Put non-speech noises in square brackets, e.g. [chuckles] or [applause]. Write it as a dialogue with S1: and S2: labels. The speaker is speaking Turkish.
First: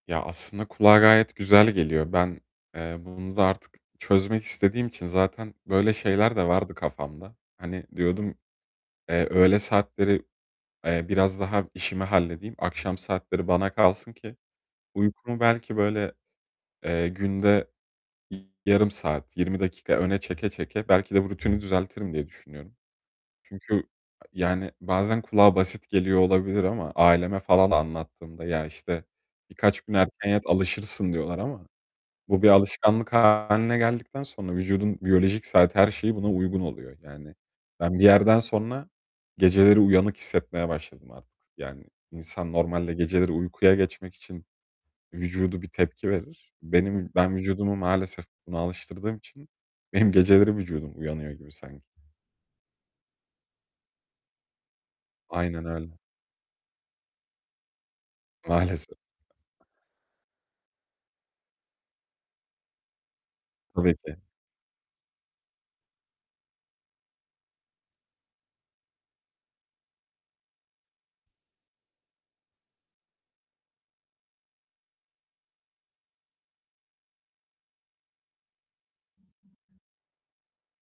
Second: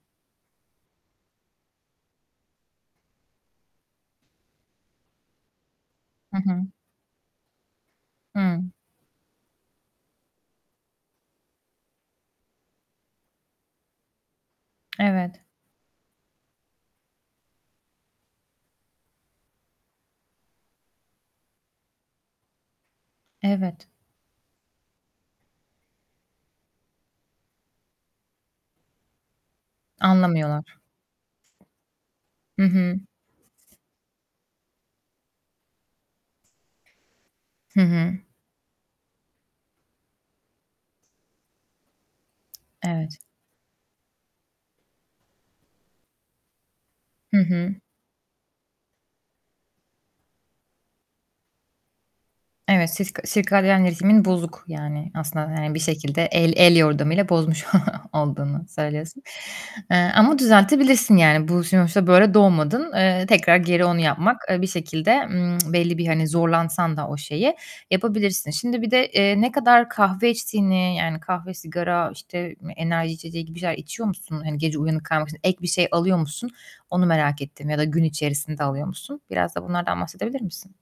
S1: Ya, aslında kulağa gayet güzel geliyor. Ben, eee, bunu da artık çözmek istediğim için zaten böyle şeyler
S2: Hı
S1: de
S2: hı.
S1: vardı kafamda. Hani, diyordum:
S2: Hıı.
S1: "Eee, öğle saatleri, eee, biraz daha işimi halledeyim. Akşam saatleri bana kalsın ki uykumu
S2: Evet.
S1: belki böyle, eee, günde yarım saat, 20 dakika öne çeke çeke belki de rutini düzeltirim." diye düşünüyorum. Çünkü, ı
S2: Evet.
S1: yani bazen kulağa basit geliyor olabilir ama aileme falan anlattığımda "Ya, işte, birkaç gün erken yat,
S2: Anlamıyorlar.
S1: alışırsın." diyorlar ama bu bir
S2: Hı hı.
S1: alışkanlık hâline geldikten sonra vücudun biyolojik saati her şeyi buna uygun oluyor. Yani
S2: Hı
S1: ben bir
S2: hı.
S1: yerden sonra geceleri uyanık hissetmeye başladım artık. Yani insan normalde
S2: Evet.
S1: geceleri uykuya geçmek için vücudu bir tepki verir. Benim ben
S2: Hı hı.
S1: vücudumu maalesef buna alıştırdığım için benim geceleri vücudum uyanıyor gibi sanki.
S2: Evet, siska sirkadiyen ritmin bozuk yani aslında
S1: Aynen
S2: yani bir
S1: öyle.
S2: şekilde el el yordamıyla bozmuş [chuckles] olduğunu
S1: Maalesef.
S2: söylüyorsun, eee, ama düzeltebilirsin yani. Bu sonuçta böyle doğmadın, eee, tekrar geri
S1: Tabii
S2: onu
S1: ki.
S2: yapmak, eee, bir şekilde, ımm, belli bir, hani, zorlansan da o şeyi yapabilirsin. Şimdi, bir de, eee, ne kadar kahve içtiğini yani kahve, sigara, işte, ım enerji içeceği gibi şeyler içiyor musun? Hani, gece uyanık kalmak için ek bir şey alıyor musun? Onu merak ettim ya da gün içerisinde alıyor musun? Biraz da bunlardan bahsedebilir misin?